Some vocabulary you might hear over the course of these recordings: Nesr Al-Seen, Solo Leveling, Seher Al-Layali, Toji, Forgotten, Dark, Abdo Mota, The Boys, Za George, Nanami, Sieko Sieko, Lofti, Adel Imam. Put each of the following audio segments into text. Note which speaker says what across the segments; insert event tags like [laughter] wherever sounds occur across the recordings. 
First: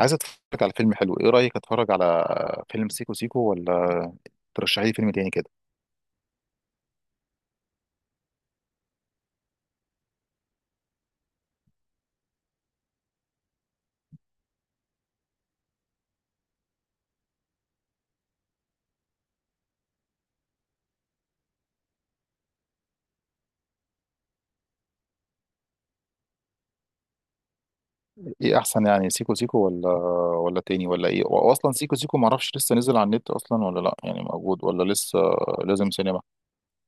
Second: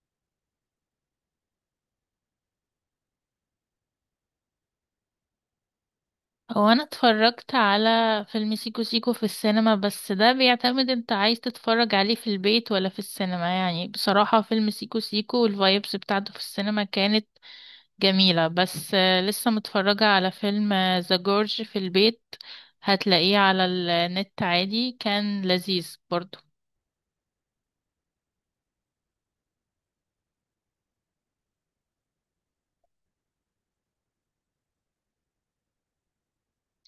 Speaker 1: عايز اتفرج على فيلم حلو، ايه رايك اتفرج على فيلم سيكو سيكو ولا ترشحي لي فيلم تاني كده؟
Speaker 2: هو انا اتفرجت على فيلم سيكو سيكو في السينما، بس ده بيعتمد انت عايز تتفرج عليه في البيت ولا في السينما. يعني بصراحة فيلم سيكو سيكو والفايبس بتاعته في السينما كانت جميلة، بس لسه متفرجة على فيلم ذا جورج في البيت. هتلاقيه على النت عادي، كان لذيذ برضو.
Speaker 1: ايه احسن، يعني سيكو سيكو ولا ولا تاني ولا ايه؟ واصلا سيكو سيكو ما اعرفش لسه نزل على النت اصلا ولا لا، يعني موجود ولا لسه لازم سينما؟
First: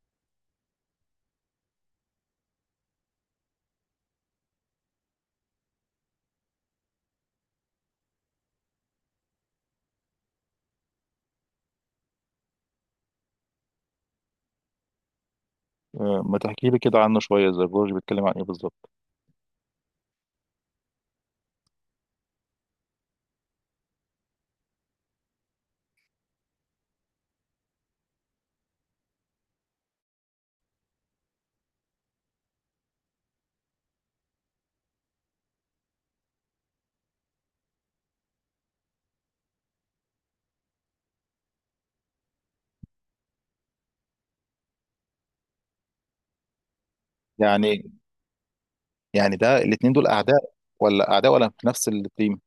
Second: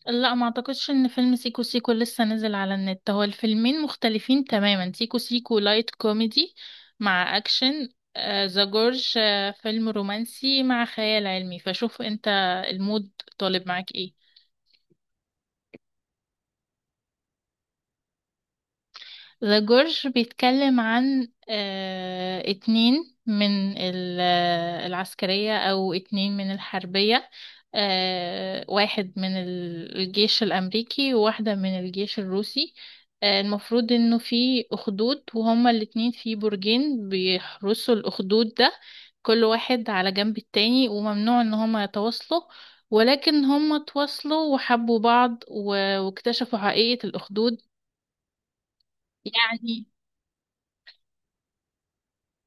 Speaker 2: لا، ما اعتقدش ان فيلم سيكو سيكو لسه نزل على النت. هو الفيلمين مختلفين تماما، سيكو سيكو لايت كوميدي مع اكشن. ذا جورج فيلم رومانسي مع خيال علمي، فشوف انت المود طالب معاك ايه.
Speaker 1: ما تحكي لي كده عنه شويه، زي جورج بيتكلم عن ايه بالظبط؟
Speaker 2: ذا جورج بيتكلم عن اتنين من العسكرية، أو اتنين من الحربية. واحد من الجيش الأمريكي، وواحدة من الجيش الروسي. المفروض إنه في أخدود، وهما الاتنين في برجين بيحرسوا الأخدود ده، كل واحد على جنب التاني، وممنوع إن هما يتواصلوا. ولكن هما تواصلوا وحبوا بعض واكتشفوا حقيقة الأخدود.
Speaker 1: يعني يعني ده
Speaker 2: يعني
Speaker 1: الاتنين دول اعداء ولا اعداء ولا في نفس التيم؟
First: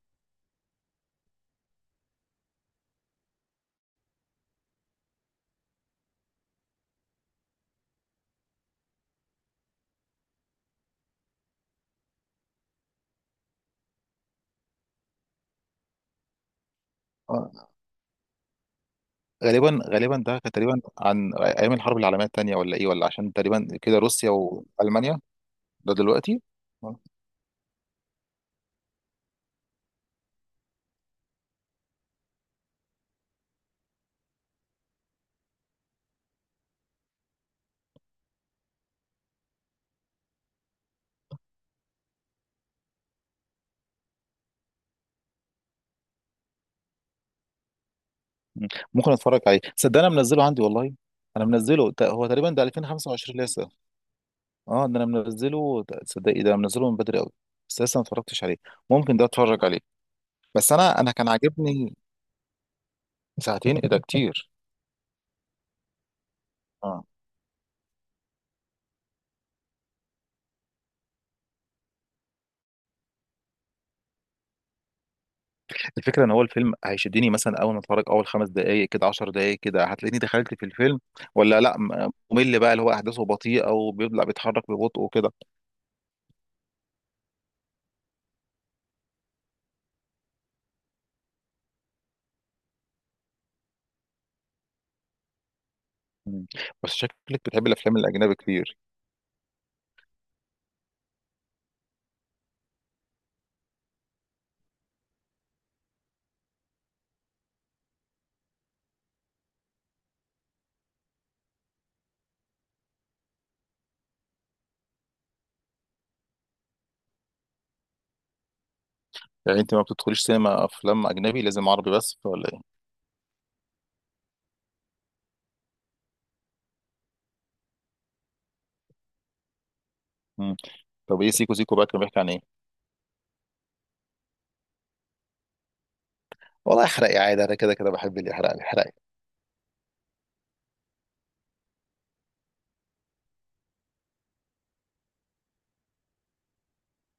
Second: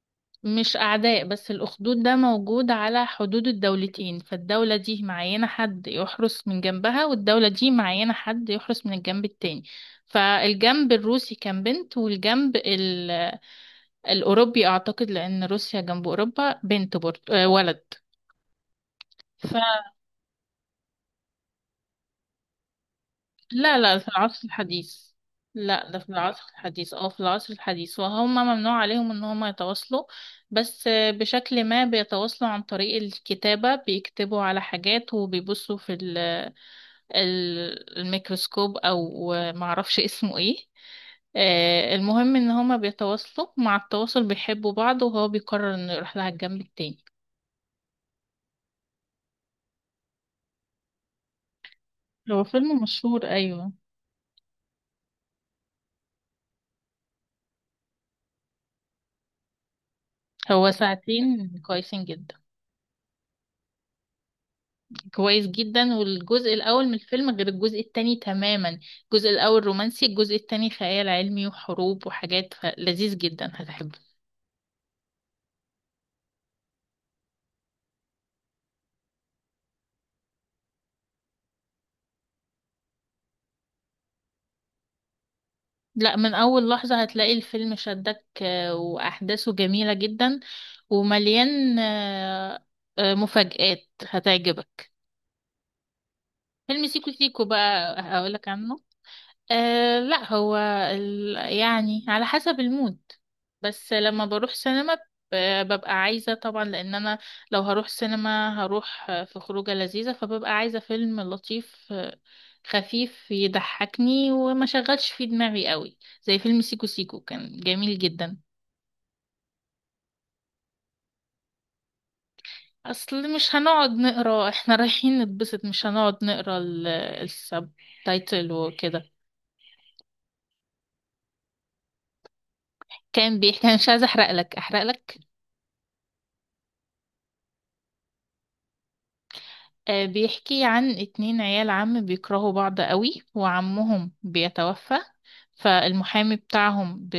Speaker 2: مش أعداء، بس الأخدود ده موجود على حدود الدولتين، فالدولة دي معينة حد يحرس من جنبها، والدولة دي معينة حد يحرس من الجنب التاني. فالجنب الروسي كان بنت، والجنب الأوروبي أعتقد، لأن روسيا جنب أوروبا، بنت برضه
Speaker 1: آه،
Speaker 2: ولد.
Speaker 1: غالبا غالبا ده كان تقريبا عن ايام الحرب العالميه الثانيه ولا ايه، ولا عشان تقريبا
Speaker 2: لا لا،
Speaker 1: كده
Speaker 2: في
Speaker 1: روسيا
Speaker 2: العصر الحديث.
Speaker 1: والمانيا؟
Speaker 2: لا،
Speaker 1: ده
Speaker 2: ده في
Speaker 1: دلوقتي.
Speaker 2: العصر الحديث، اه، في العصر الحديث، وهم ممنوع عليهم ان هم يتواصلوا. بس بشكل ما بيتواصلوا عن طريق الكتابة، بيكتبوا على حاجات وبيبصوا في الميكروسكوب او معرفش اسمه ايه. المهم ان هما بيتواصلوا، مع التواصل بيحبوا بعض، وهو بيقرر انه يروح لها الجنب التاني.
Speaker 1: مم. ممكن اتفرج عليه، صدق انا منزله عندي والله. انا منزله هو
Speaker 2: هو
Speaker 1: تقريبا ده
Speaker 2: فيلم مشهور،
Speaker 1: 2025 لسه.
Speaker 2: ايوه.
Speaker 1: اه ده انا منزله تصدقي ده أنا منزله من بدري قوي، بس لسه ما اتفرجتش عليه. ممكن ده اتفرج عليه.
Speaker 2: هو
Speaker 1: بس انا كان
Speaker 2: ساعتين
Speaker 1: عاجبني.
Speaker 2: كويسين جدا.
Speaker 1: ساعتين ايه ده كتير!
Speaker 2: كويس جدا، والجزء الأول من
Speaker 1: اه
Speaker 2: الفيلم غير الجزء التاني تماما. الجزء الأول رومانسي، الجزء التاني خيال علمي وحروب وحاجات، لذيذ جدا، هتحبه.
Speaker 1: الفكره ان هو الفيلم هيشدني مثلا، اول ما اتفرج اول 5 دقائق كده، 10 دقائق كده هتلاقيني دخلت في الفيلم، ولا لا ممل بقى اللي هو احداثه بطيئه وبيبدا بيتحرك ببطء وكده؟
Speaker 2: لا، من أول لحظة هتلاقي الفيلم شدك، وأحداثه جميلة جدا ومليان مفاجآت هتعجبك.
Speaker 1: مم.
Speaker 2: فيلم
Speaker 1: بس
Speaker 2: سيكو
Speaker 1: شكلك
Speaker 2: سيكو
Speaker 1: بتحب
Speaker 2: بقى
Speaker 1: الافلام الاجنبي
Speaker 2: هقولك
Speaker 1: كتير.
Speaker 2: عنه. أه لا، هو يعني على حسب المود. بس لما بروح سينما، ببقى عايزة طبعا، لأن أنا لو هروح سينما هروح في خروجة لذيذة، فببقى عايزة فيلم لطيف خفيف يضحكني وما شغلش فيه دماغي قوي، زي فيلم سيكو سيكو. كان جميل جدا.
Speaker 1: يعني انت ما بتدخليش سينما افلام اجنبي، لازم عربي بس ولا إيه؟
Speaker 2: أصل مش هنقعد نقرا [laughs] احنا رايحين نتبسط، مش هنقعد نقرا السب تايتل وكده.
Speaker 1: مم. طب ايه سيكو سيكو بقى كان بيحكي عن ايه؟
Speaker 2: كان بيحكي، أنا مش عايزة أحرق لك.
Speaker 1: والله احرقي عادي، انا كده كده بحب اللي يحرق لي، احرقي.
Speaker 2: بيحكي عن اتنين عيال عم بيكرهوا بعض قوي، وعمهم بيتوفى. فالمحامي بتاعهم،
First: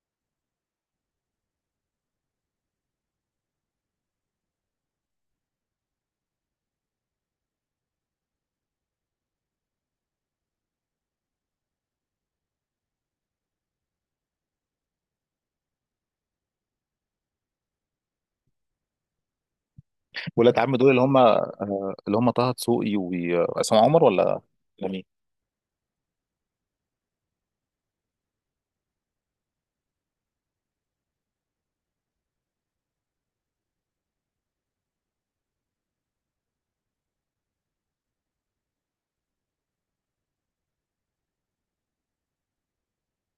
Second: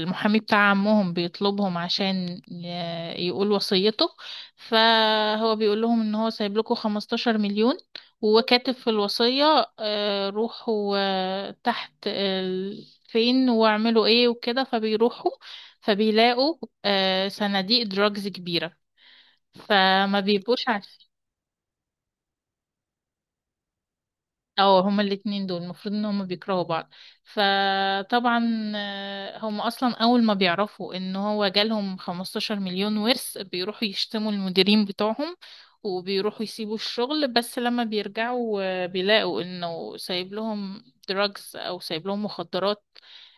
Speaker 2: المحامي بتاع عمهم بيطلبهم عشان يقول وصيته. فهو بيقول لهم ان هو سايب لكم 15 مليون، وكاتب في الوصية روحوا تحت فين، واعملوا ايه وكده. فبيروحوا، فبيلاقوا صناديق دراجز كبيرة، فما
Speaker 1: ولاد
Speaker 2: بيبقوش
Speaker 1: عم دول اللي
Speaker 2: عارفين.
Speaker 1: هم، اللي هم طه دسوقي وعصام عمر، ولا
Speaker 2: اه،
Speaker 1: ولا
Speaker 2: هما
Speaker 1: مين؟
Speaker 2: الاتنين دول المفروض ان هما بيكرهوا بعض. فطبعا هما اصلا اول ما بيعرفوا ان هو جالهم 15 مليون ورث، بيروحوا يشتموا المديرين بتوعهم، وبيروحوا يسيبوا الشغل. بس لما بيرجعوا بيلاقوا انه سايب لهم دراجز، او سايب لهم مخدرات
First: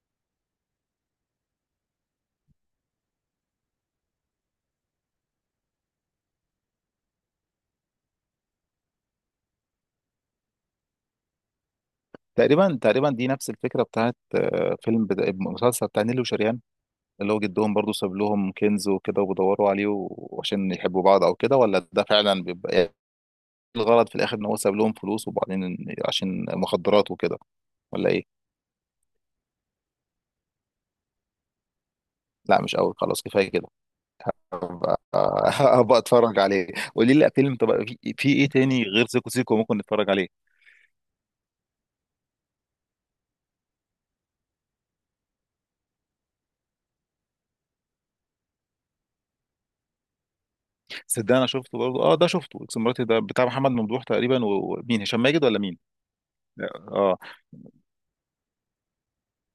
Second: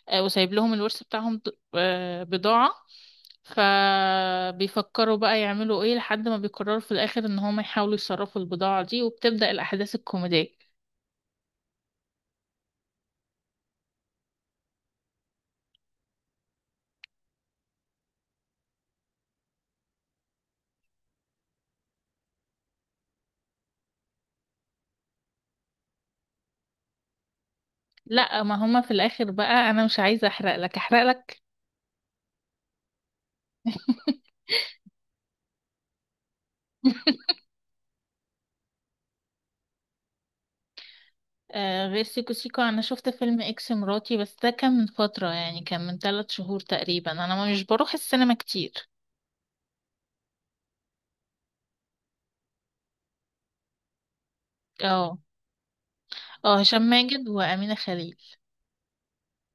Speaker 2: وسايب لهم الورث بتاعهم بضاعة. فبيفكروا بقى يعملوا ايه، لحد ما بيقرروا في الاخر ان هما يحاولوا يصرفوا البضاعة دي، وبتبدأ الاحداث الكوميدية.
Speaker 1: تقريبا تقريبا دي نفس الفكره بتاعت فيلم مسلسل بتاع نيلي وشريان، اللي هو جدهم برضو ساب لهم كنز وكده وبيدوروا عليه وعشان يحبوا بعض او كده، ولا ده فعلا بيبقى إيه الغرض في الاخر؟ ان هو ساب لهم فلوس، وبعدين عشان مخدرات وكده، ولا ايه؟
Speaker 2: لا، ما هما في الاخر بقى، انا مش عايزه احرق لك.
Speaker 1: لا مش قوي، خلاص كفايه كده. آه، [laughs] هبقى اتفرج عليه. قولي لي
Speaker 2: [laughs]
Speaker 1: فيلم، طب في في ايه تاني غير سيكو سيكو ممكن نتفرج عليه؟
Speaker 2: آه، غير سيكو سيكو، انا شفت فيلم اكس مراتي، بس ده كان من فتره، يعني كان من ثلاث شهور تقريبا. انا مش بروح السينما كتير.
Speaker 1: صدق انا شفته برضه، اه ده شفته، اكس مراتي ده بتاع محمد ممدوح تقريبا ومين،
Speaker 2: اه.
Speaker 1: هشام ماجد ولا مين؟
Speaker 2: اه،
Speaker 1: اه
Speaker 2: هشام
Speaker 1: اه.
Speaker 2: ماجد وامينه خليل.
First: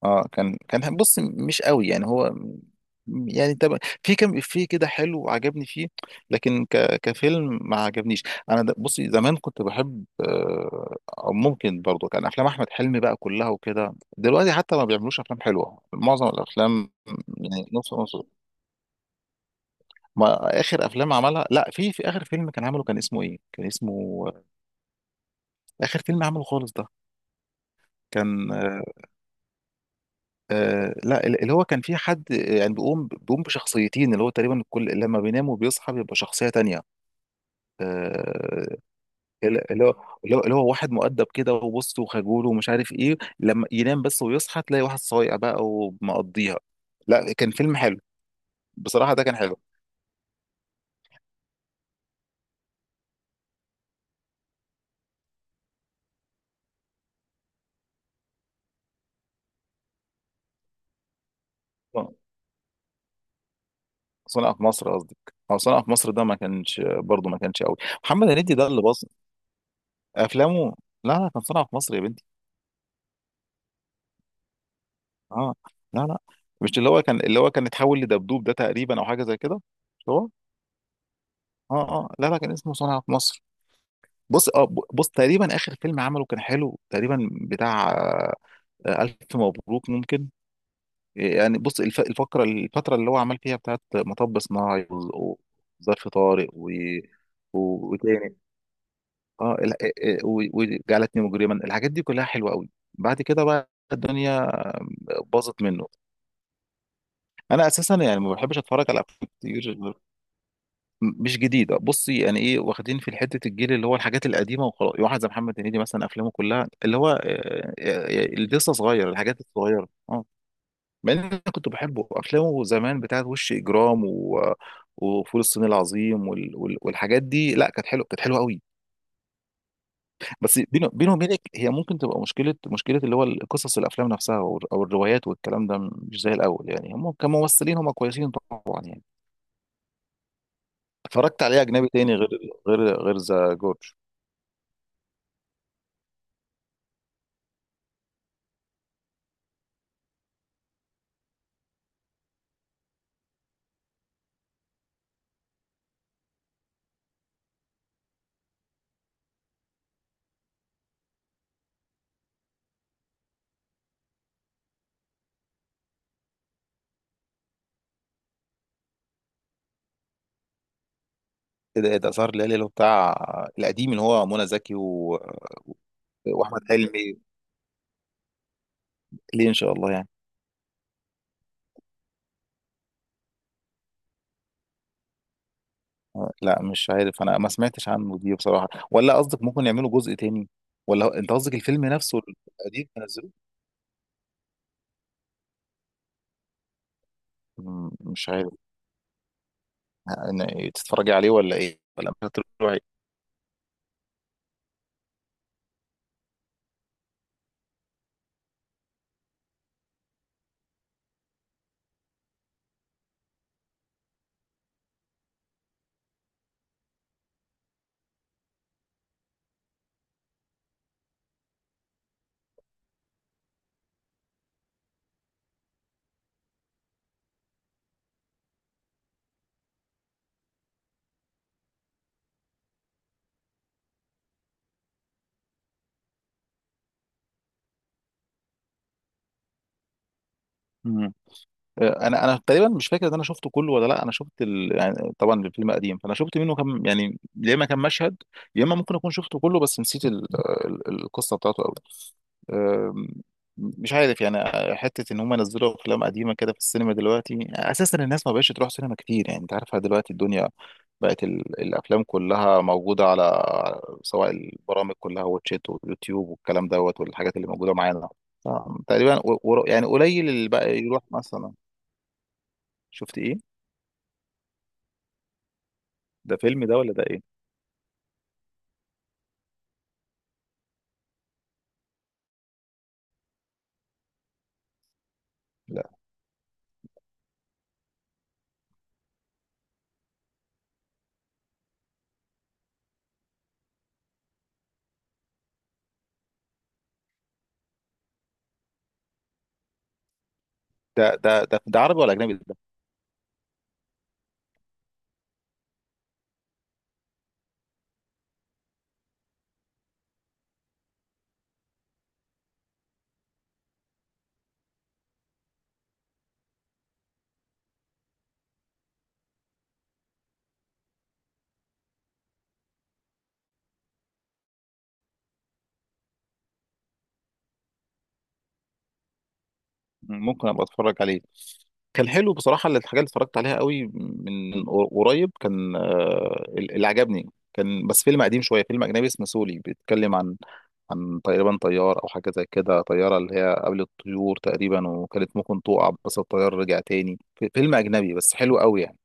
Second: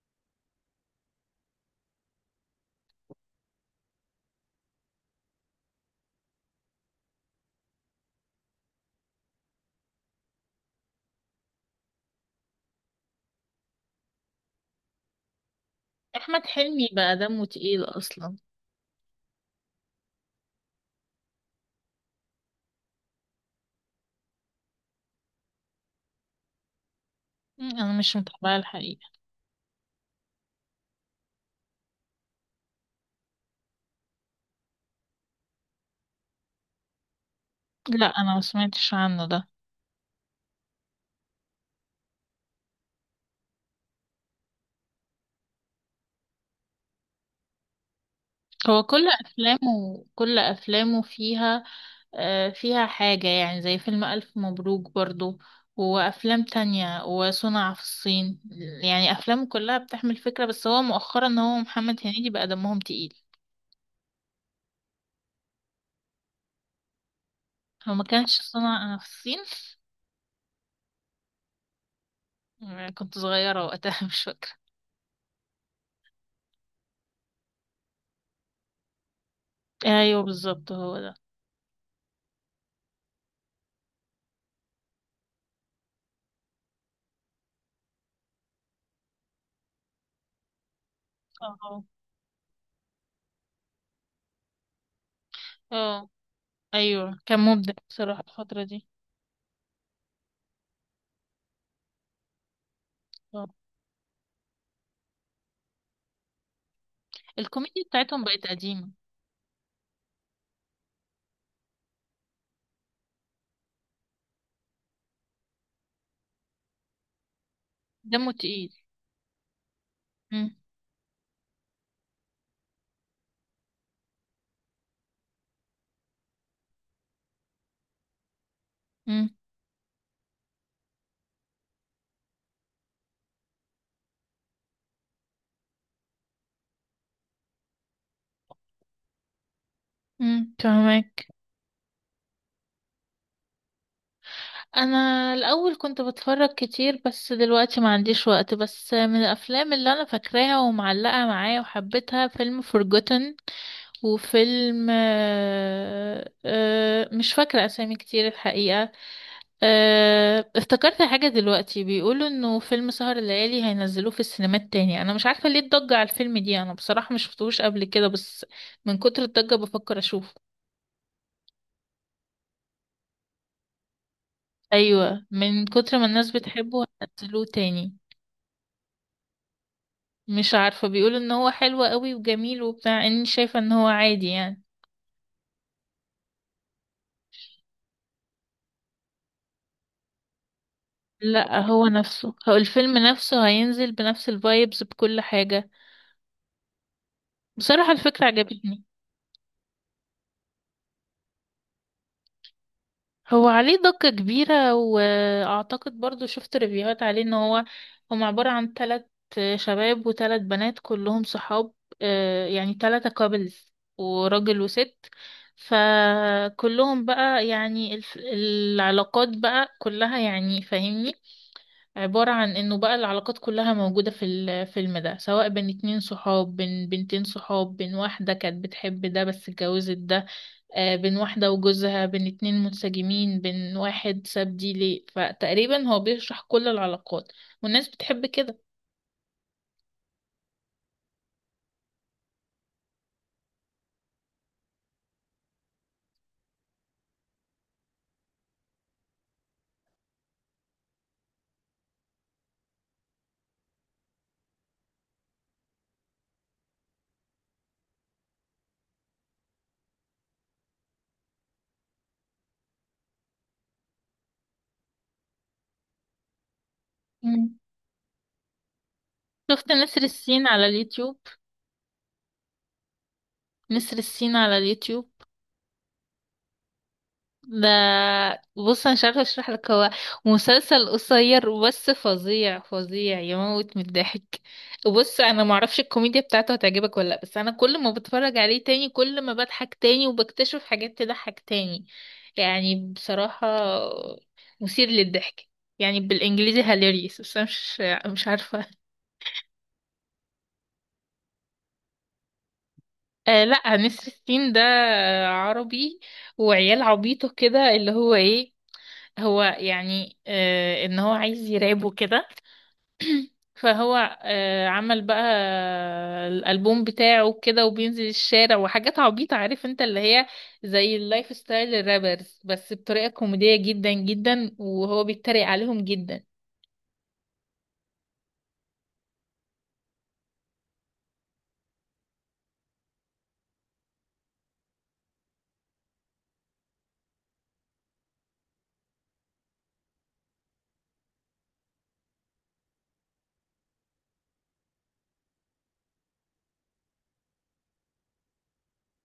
Speaker 1: كان كان بص مش قوي يعني هو، يعني طب في كم في كده حلو عجبني فيه، لكن كفيلم ما عجبنيش. انا بصي زمان كنت بحب، او ممكن برضه كان افلام احمد حلمي بقى كلها وكده، دلوقتي حتى ما بيعملوش افلام حلوه معظم
Speaker 2: احمد حلمي
Speaker 1: الافلام.
Speaker 2: بقى دمه
Speaker 1: يعني
Speaker 2: تقيل
Speaker 1: نص نص.
Speaker 2: اصلا.
Speaker 1: ما اخر افلام عملها، لا في في اخر فيلم كان عمله كان اسمه ايه، كان اسمه اخر فيلم عمله خالص ده،
Speaker 2: مم، انا مش
Speaker 1: كان
Speaker 2: متابعه
Speaker 1: آه.
Speaker 2: الحقيقه.
Speaker 1: لا اللي هو كان فيه حد يعني بيقوم بشخصيتين، اللي هو تقريبا كل لما بينام وبيصحى بيبقى شخصية تانية.
Speaker 2: لا، انا ما
Speaker 1: آه،
Speaker 2: سمعتش عنه ده.
Speaker 1: اللي اللي هو اللي هو اللي هو واحد مؤدب كده وبص وخجول ومش عارف ايه، لما ينام بس ويصحى تلاقي واحد صايع بقى ومقضيها. لا كان فيلم حلو،
Speaker 2: هو كل
Speaker 1: بصراحة ده كان حلو.
Speaker 2: افلامه كل افلامه فيها فيها حاجة، يعني زي فيلم ألف مبروك برضو، وأفلام تانية، وصنع في الصين. يعني أفلام كلها بتحمل فكرة، بس هو مؤخرا إن هو محمد هنيدي بقى دمهم تقيل.
Speaker 1: صنع في مصر قصدي، او صنع في مصر ده ما كانش برضه ما كانش قوي.
Speaker 2: هو ما
Speaker 1: محمد
Speaker 2: كانش
Speaker 1: هنيدي ده اللي
Speaker 2: صنع في
Speaker 1: بص
Speaker 2: الصين.
Speaker 1: افلامه. لا لا كان صنع في مصر يا بنتي.
Speaker 2: كنت صغيرة وقتها [laughs] مش فاكرة.
Speaker 1: اه لا لا، مش اللي هو كان اللي هو كان اتحول لدبدوب، ده تقريبا او حاجه زي كده. مش
Speaker 2: أيوه
Speaker 1: هو؟
Speaker 2: بالظبط، هو ده.
Speaker 1: اه اه لا لا كان اسمه صنع في مصر. بص اه بص تقريبا اخر فيلم عمله كان حلو تقريبا بتاع الف مبروك ممكن، يعني بص
Speaker 2: اه.
Speaker 1: الفقره الفتره اللي هو عمل فيها بتاعت مطب صناعي وظرف
Speaker 2: اه.
Speaker 1: طارق و،
Speaker 2: أيوه، كان مبدع بصراحة
Speaker 1: وتاني
Speaker 2: الفترة دي.
Speaker 1: اه آه، وجعلتني مجرما، الحاجات دي كلها حلوه قوي. بعد كده
Speaker 2: اه،
Speaker 1: بقى الدنيا باظت منه. انا
Speaker 2: الكوميديا
Speaker 1: اساسا يعني
Speaker 2: بتاعتهم
Speaker 1: ما
Speaker 2: بقت
Speaker 1: بحبش اتفرج
Speaker 2: قديمة.
Speaker 1: على افلام كتير مش جديده. بصي، يعني ايه واخدين في حته الجيل اللي هو الحاجات القديمه وخلاص. واحد زي محمد هنيدي مثلا، افلامه كلها اللي هو
Speaker 2: دمه
Speaker 1: اللي
Speaker 2: تقيل.
Speaker 1: لسه صغير الحاجات الصغيره اه.
Speaker 2: مم.
Speaker 1: مع ان انا كنت بحبه، افلامه زمان بتاعت وش اجرام و وفول الصين العظيم والحاجات دي، لا كانت حلوه، كانت حلوه قوي.
Speaker 2: مم.
Speaker 1: بس بينه، بينه وبينك، هي ممكن تبقى مشكله اللي هو قصص الافلام نفسها أو الروايات والكلام ده مش زي الاول، يعني هم كممثلين هم كويسين طبعا يعني.
Speaker 2: مم، فهمك.
Speaker 1: اتفرجت عليه اجنبي تاني غير غير ذا جورج؟
Speaker 2: انا الاول كنت بتفرج كتير، بس دلوقتي ما عنديش وقت. بس من الافلام اللي انا فاكراها ومعلقة معايا وحبيتها، فيلم Forgotten، وفيلم مش فاكرة اسامي كتير الحقيقة. افتكرت حاجة دلوقتي، بيقولوا انه فيلم سهر الليالي هينزلوه في السينمات تاني. انا مش عارفة ليه الضجة على الفيلم دي، انا بصراحة مش شفتهوش قبل كده، بس من كتر الضجة بفكر اشوفه.
Speaker 1: ايه ده، ايه ده سهر الليالي اللي هو بتاع القديم اللي هو منى زكي
Speaker 2: ايوه، من كتر ما الناس
Speaker 1: واحمد
Speaker 2: بتحبه
Speaker 1: حلمي؟
Speaker 2: هينزلوه تاني.
Speaker 1: ليه ان شاء الله يعني؟
Speaker 2: مش عارفة، بيقولوا ان هو حلو قوي وجميل وبتاع، اني شايفة ان هو عادي يعني.
Speaker 1: لا مش عارف، انا ما سمعتش عنه دي بصراحه، ولا قصدك ممكن يعملوا جزء تاني، انت قصدك
Speaker 2: لا،
Speaker 1: الفيلم
Speaker 2: هو
Speaker 1: نفسه
Speaker 2: نفسه، هو
Speaker 1: القديم
Speaker 2: الفيلم
Speaker 1: نزلوه؟
Speaker 2: نفسه هينزل بنفس الفايبز بكل حاجة.
Speaker 1: مم،
Speaker 2: بصراحة الفكرة
Speaker 1: مش عارف.
Speaker 2: عجبتني.
Speaker 1: تتفرجي عليه ولا ايه، ولا مش هتروحي؟
Speaker 2: هو عليه ضجة كبيرة، واعتقد برضو شفت ريفيوهات عليه ان هو هم عبارة عن تلات شباب وتلات بنات كلهم صحاب. يعني تلاتة كابلز، وراجل وست. فكلهم بقى، يعني العلاقات بقى كلها، يعني فاهمني، عبارة عن انه بقى العلاقات كلها موجودة في الفيلم ده، سواء بين اتنين صحاب، بين بنتين صحاب، بين واحدة كانت بتحب ده بس اتجوزت ده، بين واحدة وجوزها، بين اتنين منسجمين، بين واحد ساب دي ليه. فتقريبا هو بيشرح كل العلاقات، والناس بتحب كده.
Speaker 1: انا انا تقريبا مش فاكر ان انا شفته كله ولا لا. انا شفت يعني طبعا الفيلم قديم، فانا شفت منه كم يعني، يا اما كم مشهد يا اما ممكن اكون شفته كله بس نسيت القصه بتاعته قوي. أم، مش عارف يعني حته ان هم نزلوا افلام قديمه كده في السينما دلوقتي. اساسا الناس ما بقتش تروح سينما كتير، يعني انت عارفها دلوقتي الدنيا بقت الافلام كلها موجوده على، سواء البرامج كلها، واتشات واليوتيوب والكلام دوت والحاجات اللي
Speaker 2: مم.
Speaker 1: موجوده معانا. ف- تقريبا
Speaker 2: شفت
Speaker 1: يعني
Speaker 2: نسر
Speaker 1: قليل
Speaker 2: السين
Speaker 1: اللي
Speaker 2: على
Speaker 1: بقى يروح
Speaker 2: اليوتيوب؟
Speaker 1: مثلا. شفت ايه؟
Speaker 2: نسر السين على اليوتيوب
Speaker 1: ده فيلم ده ولا ده ايه؟
Speaker 2: ده، بص انا مش عارفه اشرح لك. هو مسلسل قصير، بس فظيع فظيع، يموت من الضحك. بص انا معرفش
Speaker 1: لا
Speaker 2: الكوميديا بتاعته هتعجبك ولا لا، بس انا كل ما بتفرج عليه تاني، كل ما بضحك تاني، وبكتشف حاجات تضحك تاني. يعني بصراحه مثير للضحك، يعني بالانجليزي هاليريس، بس انا مش عارفه.
Speaker 1: ده ده ده، ده عربي ولا اجنبي ده؟
Speaker 2: آه لا، نسر السين ده عربي، وعيال عبيطه كده، اللي هو ايه، هو يعني ان هو عايز يراب وكده، فهو عمل بقى الالبوم بتاعه كده، وبينزل الشارع وحاجات عبيطة، عارف انت اللي هي زي اللايف ستايل الرابرز، بس بطريقة كوميدية جدا جدا، وهو بيتريق عليهم جدا.
Speaker 1: ممكن ابقى اتفرج عليه. كان حلو بصراحه، الحاجه اللي اتفرجت عليها قوي من من قريب كان اللي عجبني كان بس فيلم قديم شويه، فيلم اجنبي اسمه سولي، بيتكلم عن عن تقريبا طيار او حاجه زي كده، طياره اللي هي قبل الطيور تقريبا وكانت ممكن تقع، بس الطيار رجع تاني فيلم اجنبي بس حلو قوي يعني.